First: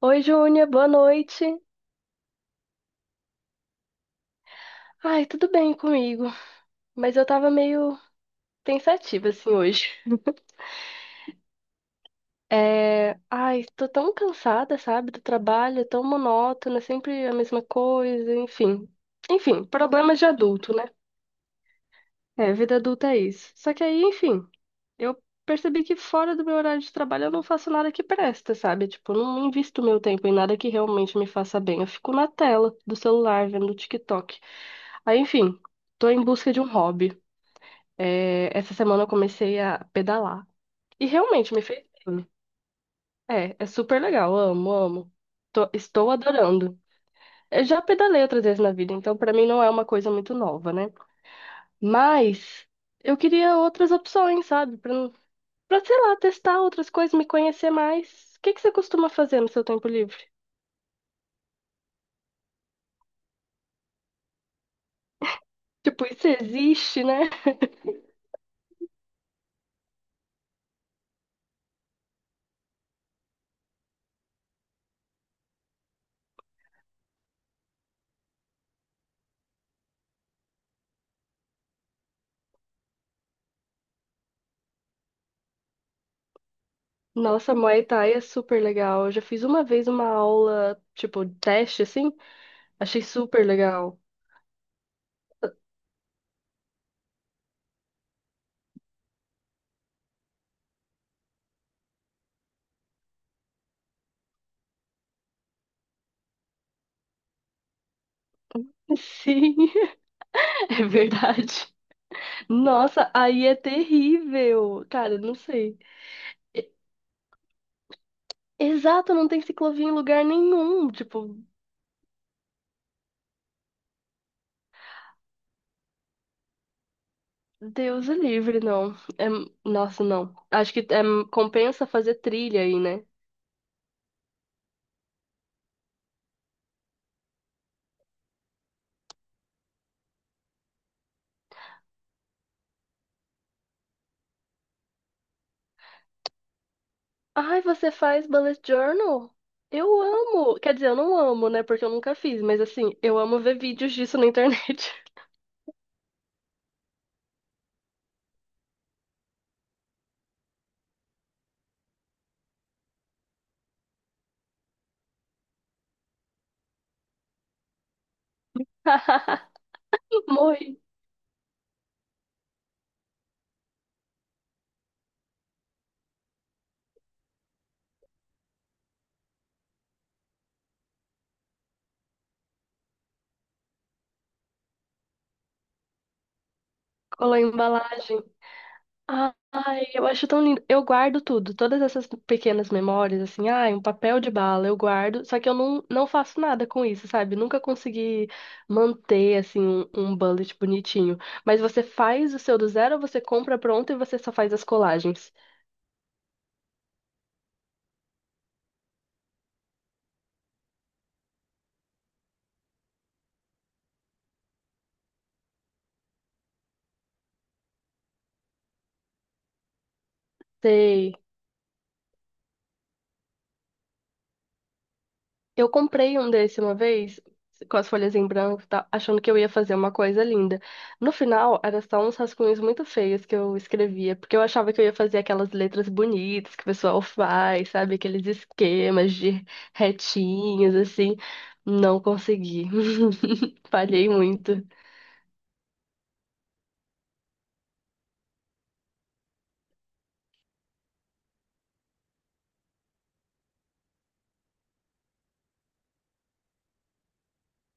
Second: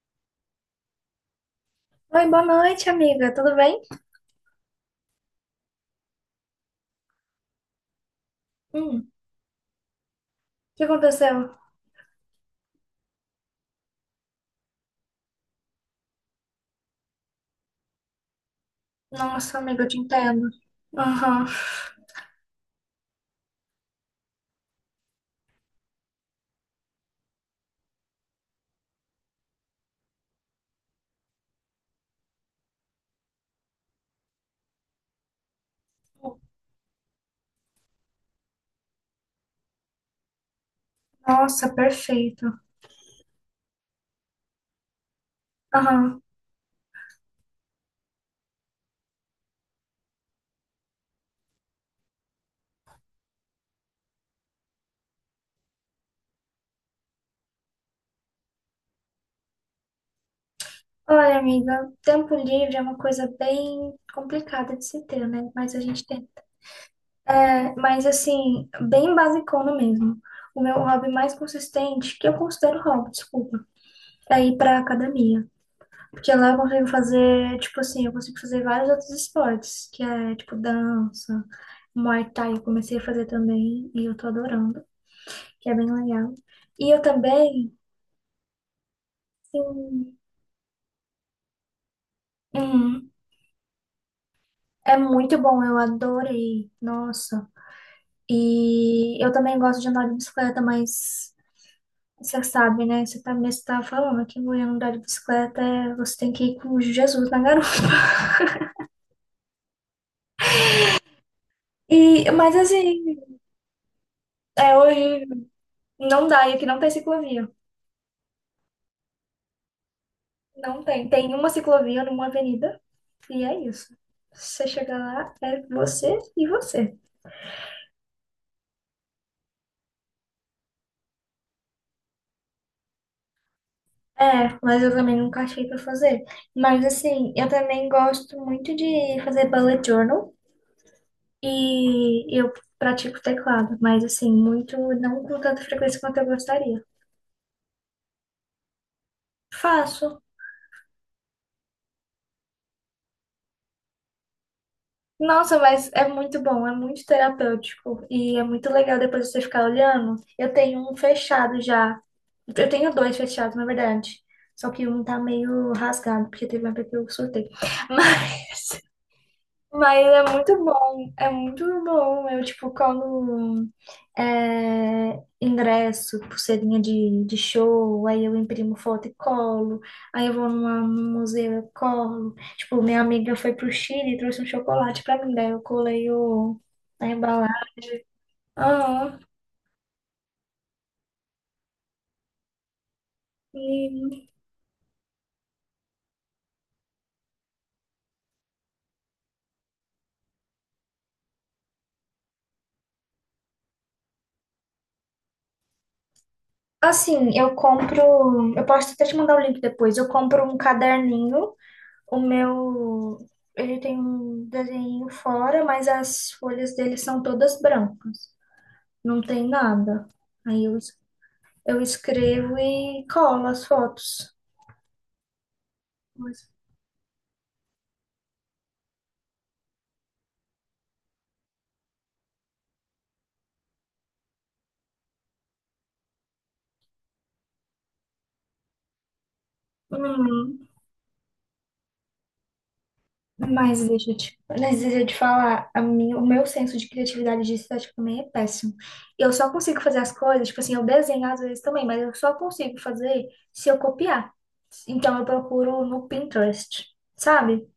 Oi, Júnia, boa noite. Oi, boa noite, amiga. Tudo bem? Ai, tudo bem comigo, mas eu tava meio Hum, pensativa assim hoje. O que aconteceu? Tô tão cansada, sabe, do trabalho, é tão monótono, é sempre a mesma coisa, enfim. Nossa, Enfim, amiga, eu te problemas de entendo. adulto, né? Aham. É, vida adulta é isso. Só que aí, enfim, eu percebi que fora do meu horário de trabalho eu não faço nada que presta, sabe? Tipo, eu não invisto meu tempo em nada que realmente me faça bem. Eu fico na tela do celular, vendo TikTok. Aí, enfim, tô em busca de um hobby. É, essa semana eu comecei a pedalar. E realmente me Nossa, fez bem. perfeito. É, é super legal. Amo, amo. Estou Aham. adorando. Eu já pedalei outras vezes na vida, então pra mim não é uma coisa muito nova, né? Mas eu queria outras opções, sabe? Pra, não- Pra, sei lá, testar outras coisas, me conhecer mais. O que que você costuma fazer no seu tempo livre? Olha, amiga, tempo livre é uma coisa bem complicada de se ter, né? Mas a gente Tipo, isso tenta. existe, né? É, mas assim, bem basicona mesmo. O meu hobby mais consistente, que eu considero hobby, desculpa, é ir pra academia. Porque lá eu consigo fazer, tipo assim, eu consigo fazer vários outros esportes, que é tipo dança, Muay Thai, eu comecei a fazer também e eu tô adorando, que é bem legal. E eu Nossa, também, Muay Thai é super legal. Eu já fiz uma vez uma sim, aula, tipo, teste, assim. Achei hum, super legal. é muito bom, eu adorei, nossa. E eu também gosto de andar de bicicleta, mas você sabe, né? Você também mesmo falando que mulher andar de bicicleta, você tem que ir com Jesus na garupa. Sim. É verdade. E, mas assim, Nossa, aí é é, terrível. Cara, hoje não sei. não dá, e aqui E- não tem ciclovia. Exato, não tem ciclovia em lugar Não nenhum. tem. Tem Tipo, uma ciclovia numa avenida e é isso. Você chega lá, é você e você. Deus é livre, não. É... Nossa, não. Acho que é... compensa fazer trilha aí, né? É, mas eu também nunca achei pra fazer. Mas assim, eu também gosto muito de fazer bullet journal e eu pratico teclado, mas assim, muito não com tanta frequência quanto eu gostaria. Ai, você faz bullet journal? Eu Faço. amo. Quer dizer, eu não amo, né? Porque eu nunca fiz, mas assim, eu amo ver vídeos disso na internet. Nossa, mas é muito bom, é muito terapêutico e é muito legal depois você ficar olhando. Eu tenho um fechado já. Eu tenho dois fechados, na verdade. Só que um tá meio rasgado, porque teve uma época que eu surtei. Mas, mas é muito Morri. bom, é muito bom. Eu, tipo, colo é, ingresso, pulseirinha de show, aí eu imprimo foto e colo. Aí eu vou num museu, eu colo. Tipo, minha amiga foi pro Chile e trouxe um chocolate pra mim, daí eu colei a Colou a embalagem. embalagem. Aham. Ai, eu acho tão lindo. Eu guardo tudo, todas essas pequenas memórias, assim, ai, um papel de bala, eu guardo, só que eu não, não faço nada com isso, sabe? Nunca consegui manter, assim, um bullet bonitinho. Mas você faz o seu do zero, você compra pronto e você só faz as colagens. Assim, eu compro. Eu posso até te mandar o link depois. Eu compro um caderninho. O meu. Ele tem um desenho fora, mas as folhas dele são todas brancas. Não tem nada. Aí eu, es- Sei. eu escrevo e colo as fotos. Eu comprei um Mas. desse uma vez, com as folhas em branco e tal, achando que eu ia fazer uma coisa linda. No final, era só uns rascunhos muito feios que eu escrevia, porque eu achava que eu ia fazer aquelas letras bonitas que o pessoal faz, sabe? Aqueles esquemas de Uhum. retinhos, assim. Não consegui. Mas Falhei deixa eu te, muito. mas deixa eu te falar, o meu senso de criatividade de estética também é péssimo. Eu só consigo fazer as coisas, tipo assim, eu desenho às vezes também, mas eu só consigo fazer se eu copiar. Então eu procuro no Pinterest, sabe?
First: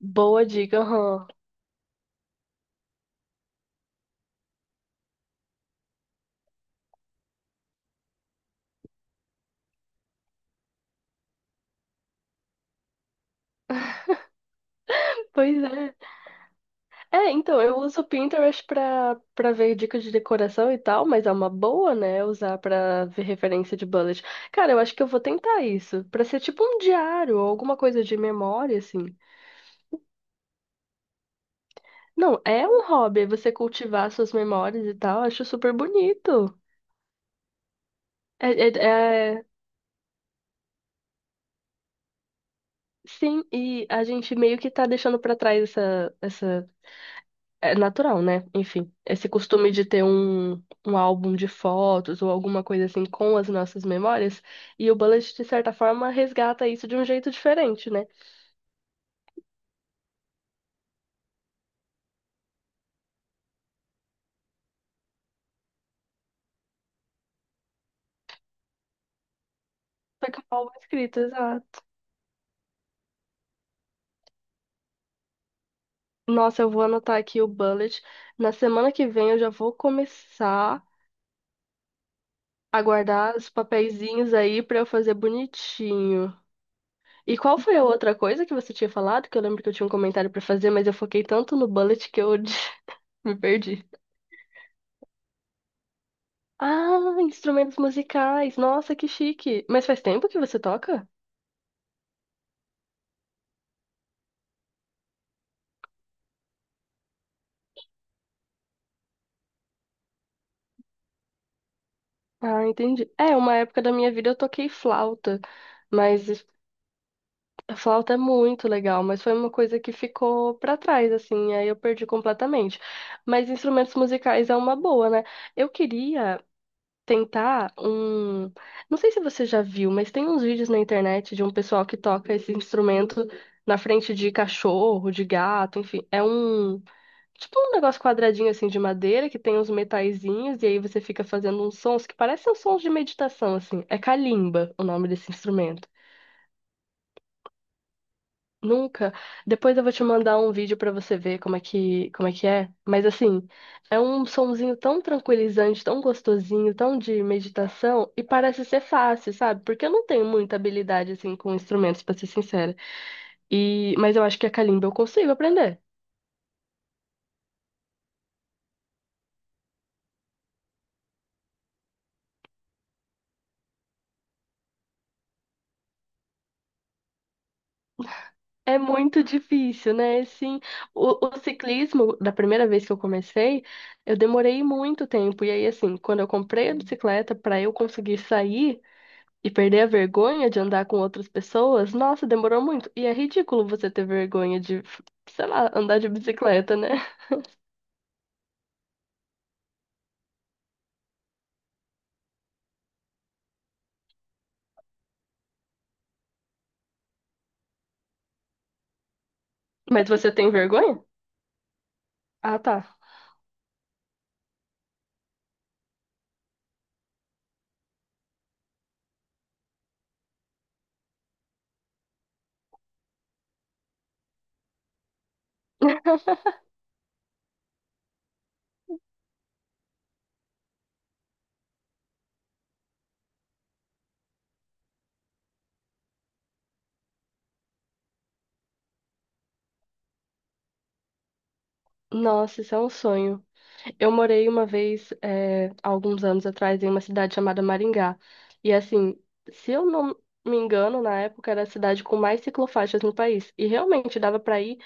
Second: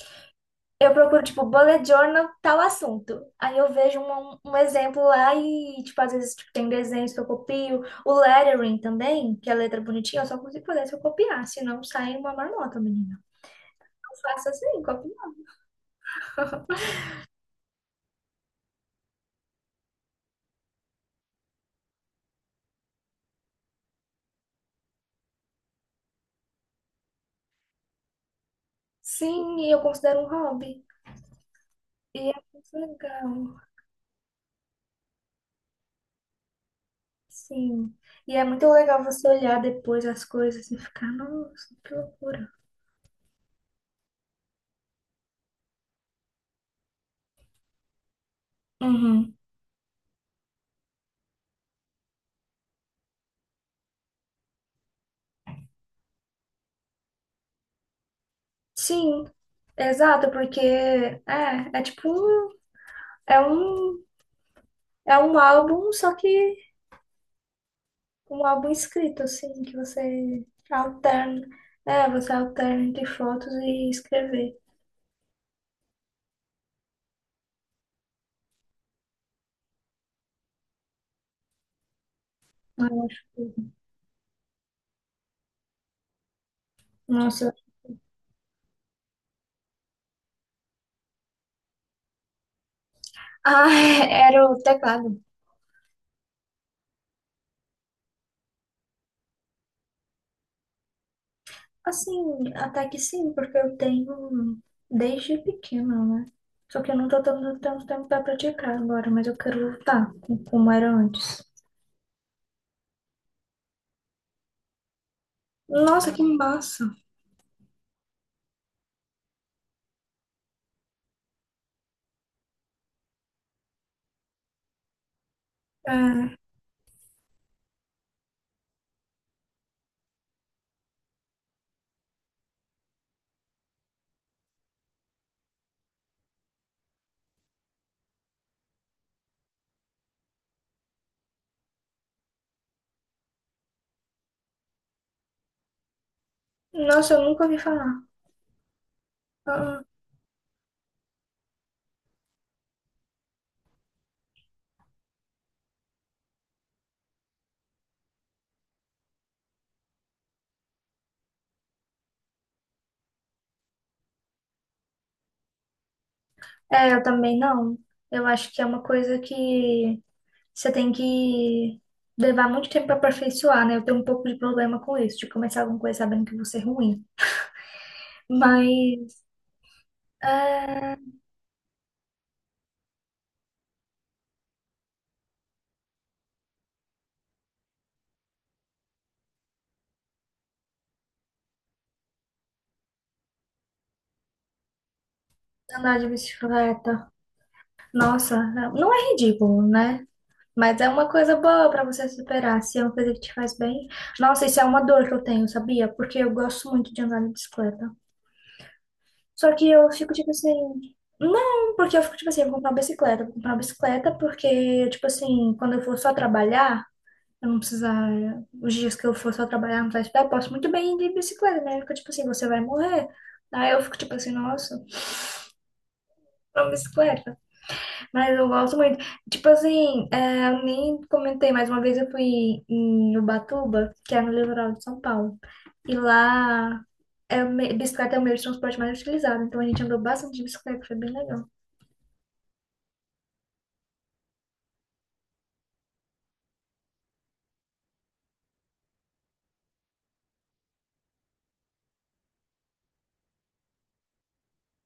Boa dica, Eu procuro, aham. tipo, bullet journal, tal assunto. Aí eu vejo um, um exemplo lá e, tipo, às vezes tipo, tem desenhos que eu copio. O lettering também, que é a letra bonitinha, eu só consigo fazer se eu copiar, senão sai uma marmota, menina. Eu faço assim. Pois é. É, então, eu uso o Pinterest pra ver dicas de decoração e tal, mas é uma boa, né, usar pra ver referência de bullet. Cara, eu acho que eu vou tentar isso, pra ser tipo um diário ou alguma coisa de memória, assim. Sim, e eu considero um hobby. E é Não, é muito um hobby você legal. cultivar suas memórias e tal, acho super bonito. Sim. E é É, muito é, legal você é- olhar depois as coisas e ficar, nossa, que loucura. Sim, e a gente meio que tá deixando pra trás essa. É natural, né? Enfim, esse Uhum. costume de ter um álbum de fotos ou alguma coisa assim com as nossas memórias, e o Bullet, de certa forma, resgata isso de um jeito diferente, né? Sim, exato, porque é, é tipo um, é um, é um álbum, só que um álbum escrito, assim, que Só que você um álbum é escrito, alterna. exato. É, você alterna entre fotos e escrever. Nossa, eu vou anotar aqui o Bullet. Na semana que vem eu já vou começar a Eu acho guardar os que. papeizinhos aí pra eu fazer bonitinho. E Nossa, qual eu. foi a outra coisa que você tinha falado? Que eu lembro que eu tinha um comentário pra fazer, mas eu foquei tanto no Bullet que eu me Ah, perdi. era o teclado. Ah, instrumentos musicais. Nossa, que chique. Mas faz tempo que você toca? Assim, até que sim, porque eu tenho desde pequena, né? Só que eu não tô tendo tanto tempo pra praticar agora, mas eu quero voltar como era antes. Ah, entendi. É, uma época da minha vida eu toquei flauta, Nossa, que mas es- massa! a flauta é muito legal, mas foi uma coisa que ficou pra trás, assim, aí eu perdi completamente. Mas instrumentos musicais é uma boa, né? Eu É, queria tentar um. Não sei se você já viu, mas tem uns vídeos na internet de um pessoal que toca esse instrumento na frente de cachorro, de gato, enfim. É um. Tipo um negócio quadradinho assim de madeira que tem uns metaizinhos e aí você fica fazendo uns sons que parecem uns sons de meditação assim. É kalimba o nome desse instrumento. nossa, eu nunca ouvi falar. Nunca. Ah, Depois eu ah. vou te mandar um vídeo pra você ver como é que é. Mas assim, é um sonzinho tão tranquilizante, tão gostosinho, tão de meditação e parece ser fácil, sabe? Porque eu não tenho muita habilidade assim com instrumentos, pra ser sincera. E mas eu acho que a kalimba eu consigo aprender. É, eu também não. Eu acho que é uma coisa que você tem que levar muito tempo para aperfeiçoar, né? Eu tenho um pouco de problema com isso, de começar alguma coisa sabendo que eu vou ser ruim. É muito Mas, difícil, né? Sim, é, o ciclismo, da primeira vez que eu comecei, eu demorei muito tempo. E aí, assim, quando eu comprei a bicicleta para eu conseguir sair e perder a vergonha de andar com outras pessoas, nossa, demorou muito. E é ridículo você ter vergonha de, sei lá, andar andar de de bicicleta, né? bicicleta. Nossa, não é ridículo, né? Mas é uma coisa boa pra você superar, se é uma coisa que te faz bem. Nossa, isso é uma dor que eu tenho, sabia? Porque eu gosto muito de andar de bicicleta. Só que eu Mas fico tipo você tem assim, vergonha? não, porque eu fico tipo assim, vou Ah, comprar uma tá. bicicleta, vou comprar uma bicicleta porque tipo assim, quando eu for só trabalhar, eu não precisar, os dias que eu for só trabalhar, não precisar estudar, eu posso muito bem ir de bicicleta, né? Fica tipo assim, você vai morrer. Aí eu fico tipo assim, nossa, uma bicicleta. Mas eu gosto muito. Tipo assim, é, eu nem comentei, mas uma vez eu fui em Ubatuba, que é no litoral de São Paulo. E lá, é, bicicleta é o meio de transporte mais utilizado. Então a gente andou bastante de bicicleta, foi bem legal. Nossa, isso é um sonho. Eu morei uma vez, há alguns anos atrás, em uma cidade chamada Maringá. E assim, se eu não me engano, na época era a cidade com mais ciclofaixas no país. E realmente dava pra ir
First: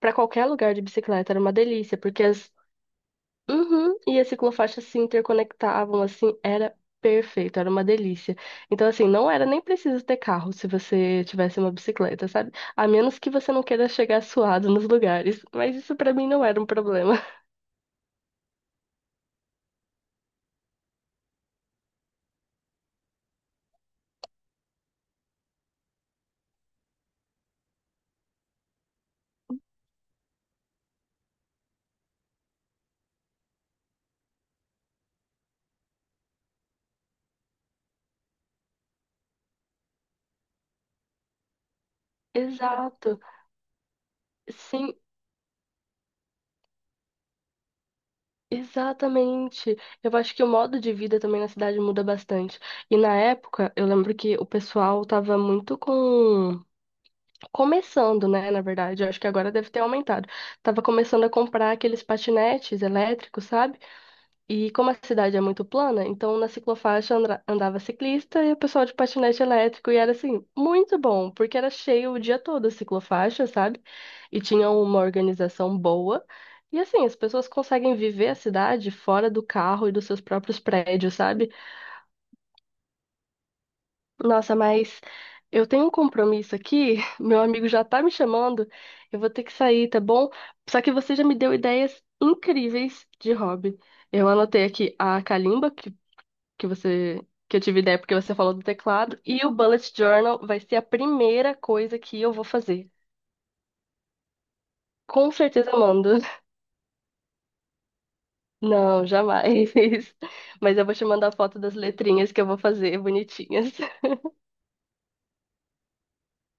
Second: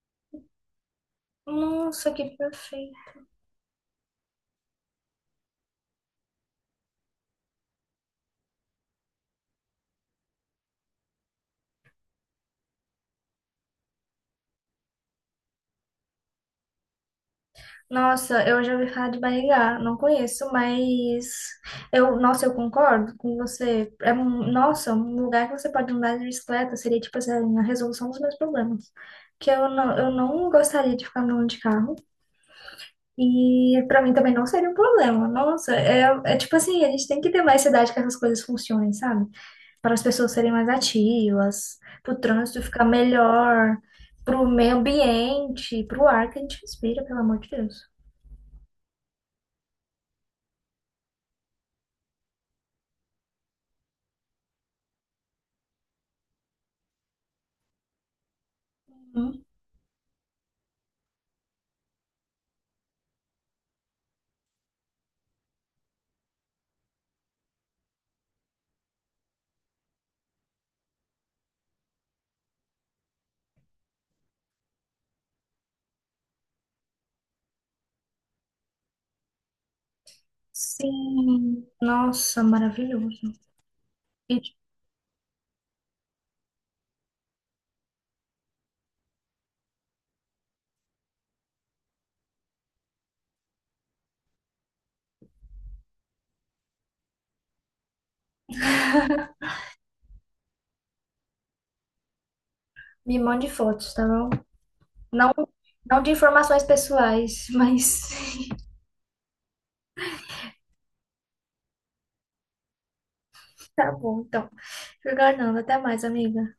pra qualquer lugar de bicicleta, era uma delícia, Nossa, porque que as... perfeito. Uhum, e as ciclofaixas se interconectavam, assim, era perfeito, era uma delícia. Então, assim, não era nem preciso ter carro se você tivesse uma bicicleta, sabe? A menos que você não queira chegar suado nos lugares. Mas isso pra mim não era um problema. Nossa, eu já ouvi falar de Maringá, não conheço, mas nossa, eu concordo com você. É um, nossa, um lugar que você pode andar de bicicleta seria tipo assim, a resolução dos meus problemas. Que eu não gostaria de ficar andando de carro. E pra mim também não seria um problema. Nossa, é, é tipo assim, a gente tem que ter mais cidade que essas coisas funcionem, sabe? Para as pessoas serem mais ativas, para o trânsito ficar Exato. melhor, para o meio Sim, ambiente, para o ar que a gente respira, pelo amor de Deus. exatamente. Eu acho que o modo de vida também na cidade muda bastante. E na época, eu lembro que o pessoal tava muito com começando, né, na verdade, eu acho que Uhum. agora deve ter aumentado. Tava começando a comprar aqueles patinetes elétricos, sabe? E como a cidade é muito plana, então na ciclofaixa andava ciclista e o pessoal de patinete elétrico. E era assim, muito bom, porque era cheio o dia todo a ciclofaixa, sabe? E tinha uma organização boa. E assim, as pessoas conseguem viver a cidade fora do carro e dos seus próprios prédios, sabe? Sim, nossa, maravilhoso. E Nossa, mas eu tenho um compromisso aqui, meu amigo já tá me chamando, eu vou ter que sair, tá bom? Só que você já me deu ideias incríveis de hobby. Eu anotei aqui a calimba que você que eu tive ideia porque você falou do teclado e o bullet journal vai ser a primeira coisa que eu vou fazer. me mande fotos, tá bom? Não, Com certeza eu não de mando. informações pessoais, mas Não, jamais. Mas eu vou te mandar a foto das letrinhas que eu vou fazer bonitinhas. tá bom, então. Fernando, até mais, amiga.